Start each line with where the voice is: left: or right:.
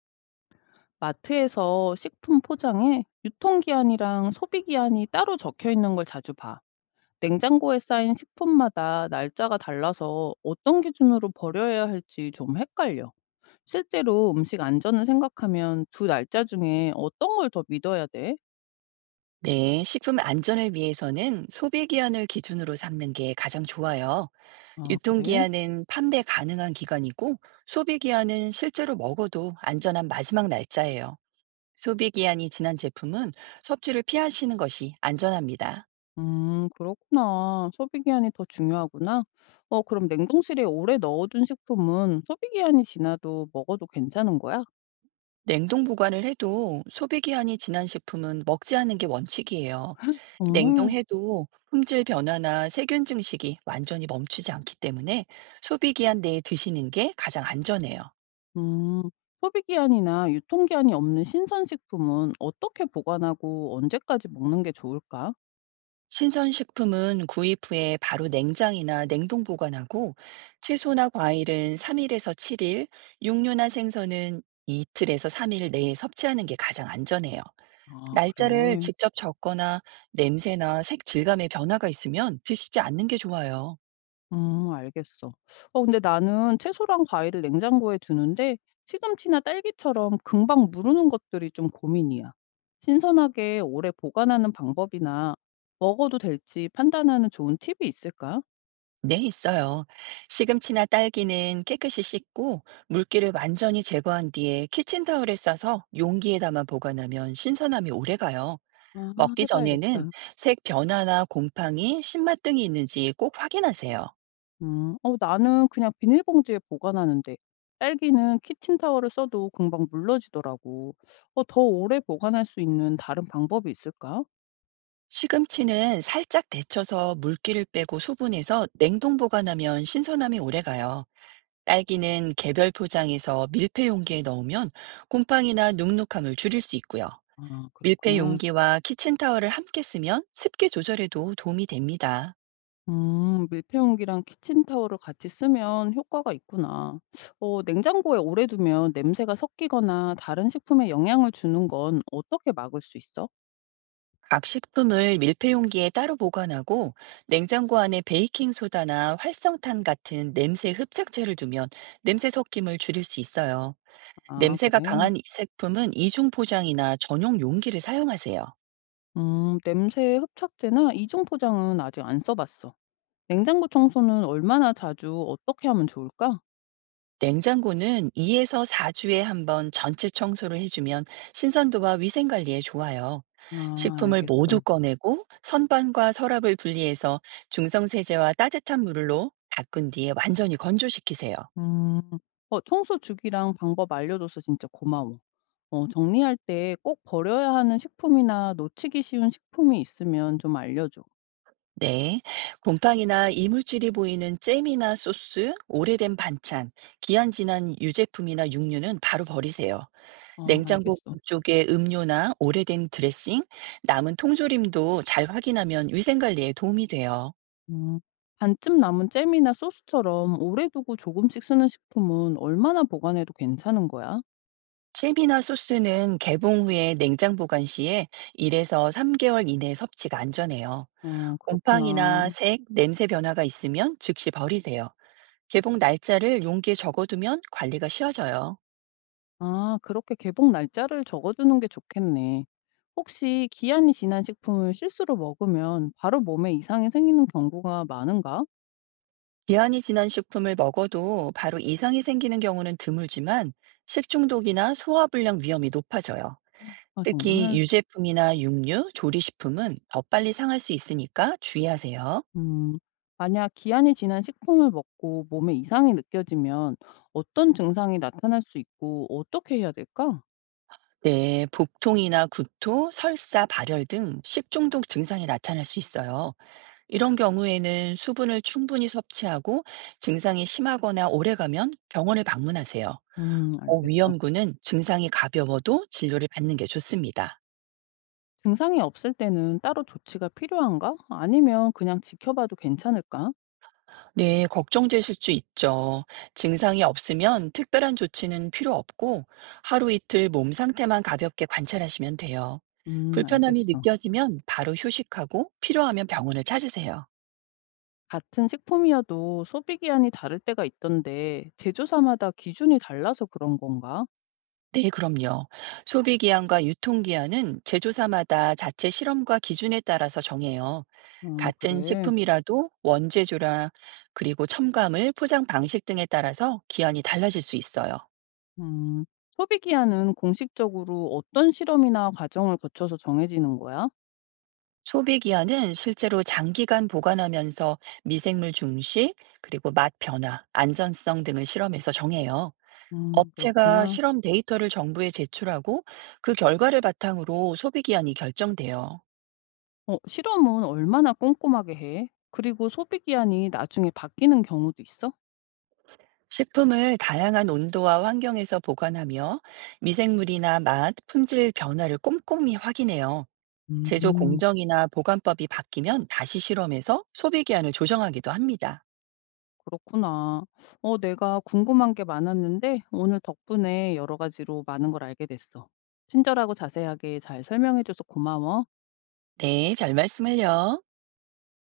left: 마트에서 식품 포장에 유통기한이랑 소비기한이 따로 적혀 있는 걸 자주 봐. 냉장고에 쌓인 식품마다 날짜가 달라서 어떤 기준으로 버려야 할지 좀 헷갈려. 실제로 음식 안전을 생각하면 두 날짜 중에 어떤 걸 더 믿어야 돼?
right: 네, 식품 안전을 위해서는 소비기한을 기준으로 삼는 게 가장 좋아요.
left: 아, 그래?
right: 유통기한은 판매 가능한 기간이고, 소비기한은 실제로 먹어도 안전한 마지막 날짜예요. 소비기한이 지난 제품은 섭취를 피하시는 것이 안전합니다.
left: 그렇구나. 소비기한이 더 중요하구나. 어, 그럼 냉동실에 오래 넣어둔 식품은 소비기한이 지나도 먹어도 괜찮은 거야?
right: 냉동 보관을 해도 소비기한이 지난 식품은 먹지 않는 게 원칙이에요.
left: 정말?
right: 냉동해도 품질 변화나 세균 증식이 완전히 멈추지 않기 때문에 소비기한 내에 드시는 게 가장 안전해요.
left: 음, 소비기한이나 유통기한이 없는 신선식품은 어떻게 보관하고 언제까지 먹는 게 좋을까?
right: 신선식품은 구입 후에 바로 냉장이나 냉동 보관하고, 채소나 과일은 3일에서 7일, 육류나 생선은 이틀에서 3일 내에 섭취하는 게 가장 안전해요.
left: 아,
right: 날짜를
left: 그래.
right: 직접 적거나 냄새나 색 질감의 변화가 있으면 드시지 않는 게 좋아요.
left: 알겠어. 어, 근데 나는 채소랑 과일을 냉장고에 두는데 시금치나 딸기처럼 금방 무르는 것들이 좀 고민이야. 신선하게 오래 보관하는 방법이나 먹어도 될지 판단하는 좋은 팁이 있을까?
right: 네, 있어요. 시금치나 딸기는 깨끗이 씻고 물기를 완전히 제거한 뒤에 키친타올에 싸서 용기에 담아 보관하면 신선함이 오래 가요.
left: 아,
right: 먹기 전에는
left: 해봐야겠다.
right: 색 변화나 곰팡이, 신맛 등이 있는지 꼭 확인하세요.
left: 음. 어 나는 그냥 비닐봉지에 보관하는데 딸기는 키친타월을 써도 금방 물러지더라고. 어, 더 오래 보관할 수 있는 다른 방법이 있을까?
right: 시금치는 살짝 데쳐서 물기를 빼고 소분해서 냉동 보관하면 신선함이 오래가요. 딸기는 개별 포장해서 밀폐 용기에 넣으면 곰팡이나 눅눅함을 줄일 수 있고요.
left: 아,
right: 밀폐
left: 그렇구나.
right: 용기와 키친타월을 함께 쓰면 습기 조절에도 도움이 됩니다.
left: 밀폐용기랑 키친타월을 같이 쓰면 효과가 있구나. 어, 냉장고에 오래 두면 냄새가 섞이거나 다른 식품에 영향을 주는 건 어떻게 막을 수 있어?
right: 각 식품을 밀폐 용기에 따로 보관하고 냉장고 안에 베이킹 소다나 활성탄 같은 냄새 흡착제를 두면 냄새 섞임을 줄일 수 있어요.
left: 아,
right: 냄새가
left: 그래.
right: 강한 이 식품은 이중 포장이나 전용 용기를 사용하세요.
left: 냄새 흡착제나 이중 포장은 아직 안 써봤어. 냉장고 청소는 얼마나 자주 어떻게 하면 좋을까?
right: 냉장고는 2에서 4주에 한번 전체 청소를 해주면 신선도와 위생 관리에 좋아요.
left: 아
right: 식품을 모두
left: 알겠어.
right: 꺼내고 선반과 서랍을 분리해서 중성세제와 따뜻한 물로 닦은 뒤에 완전히 건조시키세요.
left: 음. 어 청소 주기랑 방법 알려줘서 진짜 고마워. 어 정리할 때 꼭 버려야 하는 식품이나 놓치기 쉬운 식품이 있으면 좀 알려줘.
right: 네, 곰팡이나 이물질이 보이는 잼이나 소스, 오래된 반찬, 기한 지난 유제품이나 육류는 바로 버리세요.
left: 아
right: 냉장고
left: 알겠어.
right: 쪽에 음료나 오래된 드레싱, 남은 통조림도 잘 확인하면 위생 관리에 도움이 돼요.
left: 음. 반쯤 남은 잼이나 소스처럼 오래 두고 조금씩 쓰는 식품은 얼마나 보관해도 괜찮은 거야?
right: 잼이나 소스는 개봉 후에 냉장 보관 시에 1에서 3개월 이내 섭취가 안전해요.
left: 어 그렇구나.
right: 곰팡이나 색, 냄새 변화가 있으면 즉시 버리세요. 개봉 날짜를 용기에 적어두면 관리가 쉬워져요.
left: 아 그렇게 개봉 날짜를 적어두는 게 좋겠네. 혹시 기한이 지난 식품을 실수로 먹으면 바로 몸에 이상이 생기는 경우가 많은가?
right: 기한이 지난 식품을 먹어도 바로 이상이 생기는 경우는 드물지만 식중독이나 소화불량 위험이 높아져요.
left: 아
right: 특히
left: 정말?
right: 유제품이나 육류, 조리식품은 더 빨리 상할 수 있으니까 주의하세요.
left: 음. 만약 기한이 지난 식품을 먹고 몸에 이상이 느껴지면 어떤 증상이 나타날 수 있고 어떻게 해야 될까?
right: 네, 복통이나 구토, 설사, 발열 등 식중독 증상이 나타날 수 있어요. 이런 경우에는 수분을 충분히 섭취하고 증상이 심하거나 오래가면 병원을 방문하세요.
left: 알겠어.
right: 고위험군은 증상이 가벼워도 진료를 받는 게 좋습니다.
left: 증상이 없을 때는 따로 조치가 필요한가? 아니면 그냥 지켜봐도 괜찮을까?
right: 네, 걱정되실 수 있죠. 증상이 없으면 특별한 조치는 필요 없고 하루 이틀 몸 상태만 가볍게 관찰하시면 돼요. 불편함이
left: 알겠어.
right: 느껴지면 바로 휴식하고 필요하면 병원을 찾으세요.
left: 같은 식품이어도 소비 기한이 다를 때가 있던데 제조사마다 기준이 달라서 그런 건가?
right: 네, 그럼요. 소비기한과 유통기한은 제조사마다 자체 실험과 기준에 따라서 정해요.
left: 아
right: 같은
left: 그래.
right: 식품이라도 원재료라 그리고 첨가물, 포장 방식 등에 따라서 기한이 달라질 수 있어요.
left: 음. 소비 기한은 공식적으로 어떤 실험이나 과정을 거쳐서 정해지는 거야?
right: 소비 기한은 실제로 장기간 보관하면서 미생물 중식, 그리고 맛 변화, 안전성 등을 실험해서 정해요. 업체가
left: 그렇구나.
right: 실험 데이터를 정부에 제출하고 그 결과를 바탕으로 소비 기한이 결정돼요.
left: 어 실험은 얼마나 꼼꼼하게 해? 그리고 소비 기한이 나중에 바뀌는 경우도 있어?
right: 식품을 다양한 온도와 환경에서 보관하며 미생물이나 맛, 품질 변화를 꼼꼼히 확인해요. 제조
left: 음
right: 공정이나 보관법이 바뀌면 다시 실험해서 소비 기한을 조정하기도 합니다.
left: 그렇구나. 어 내가 궁금한 게 많았는데 오늘 덕분에 여러 가지로 많은 걸 알게 됐어. 친절하고 자세하게 잘 설명해 줘서 고마워.
right: 네, 별 말씀을요.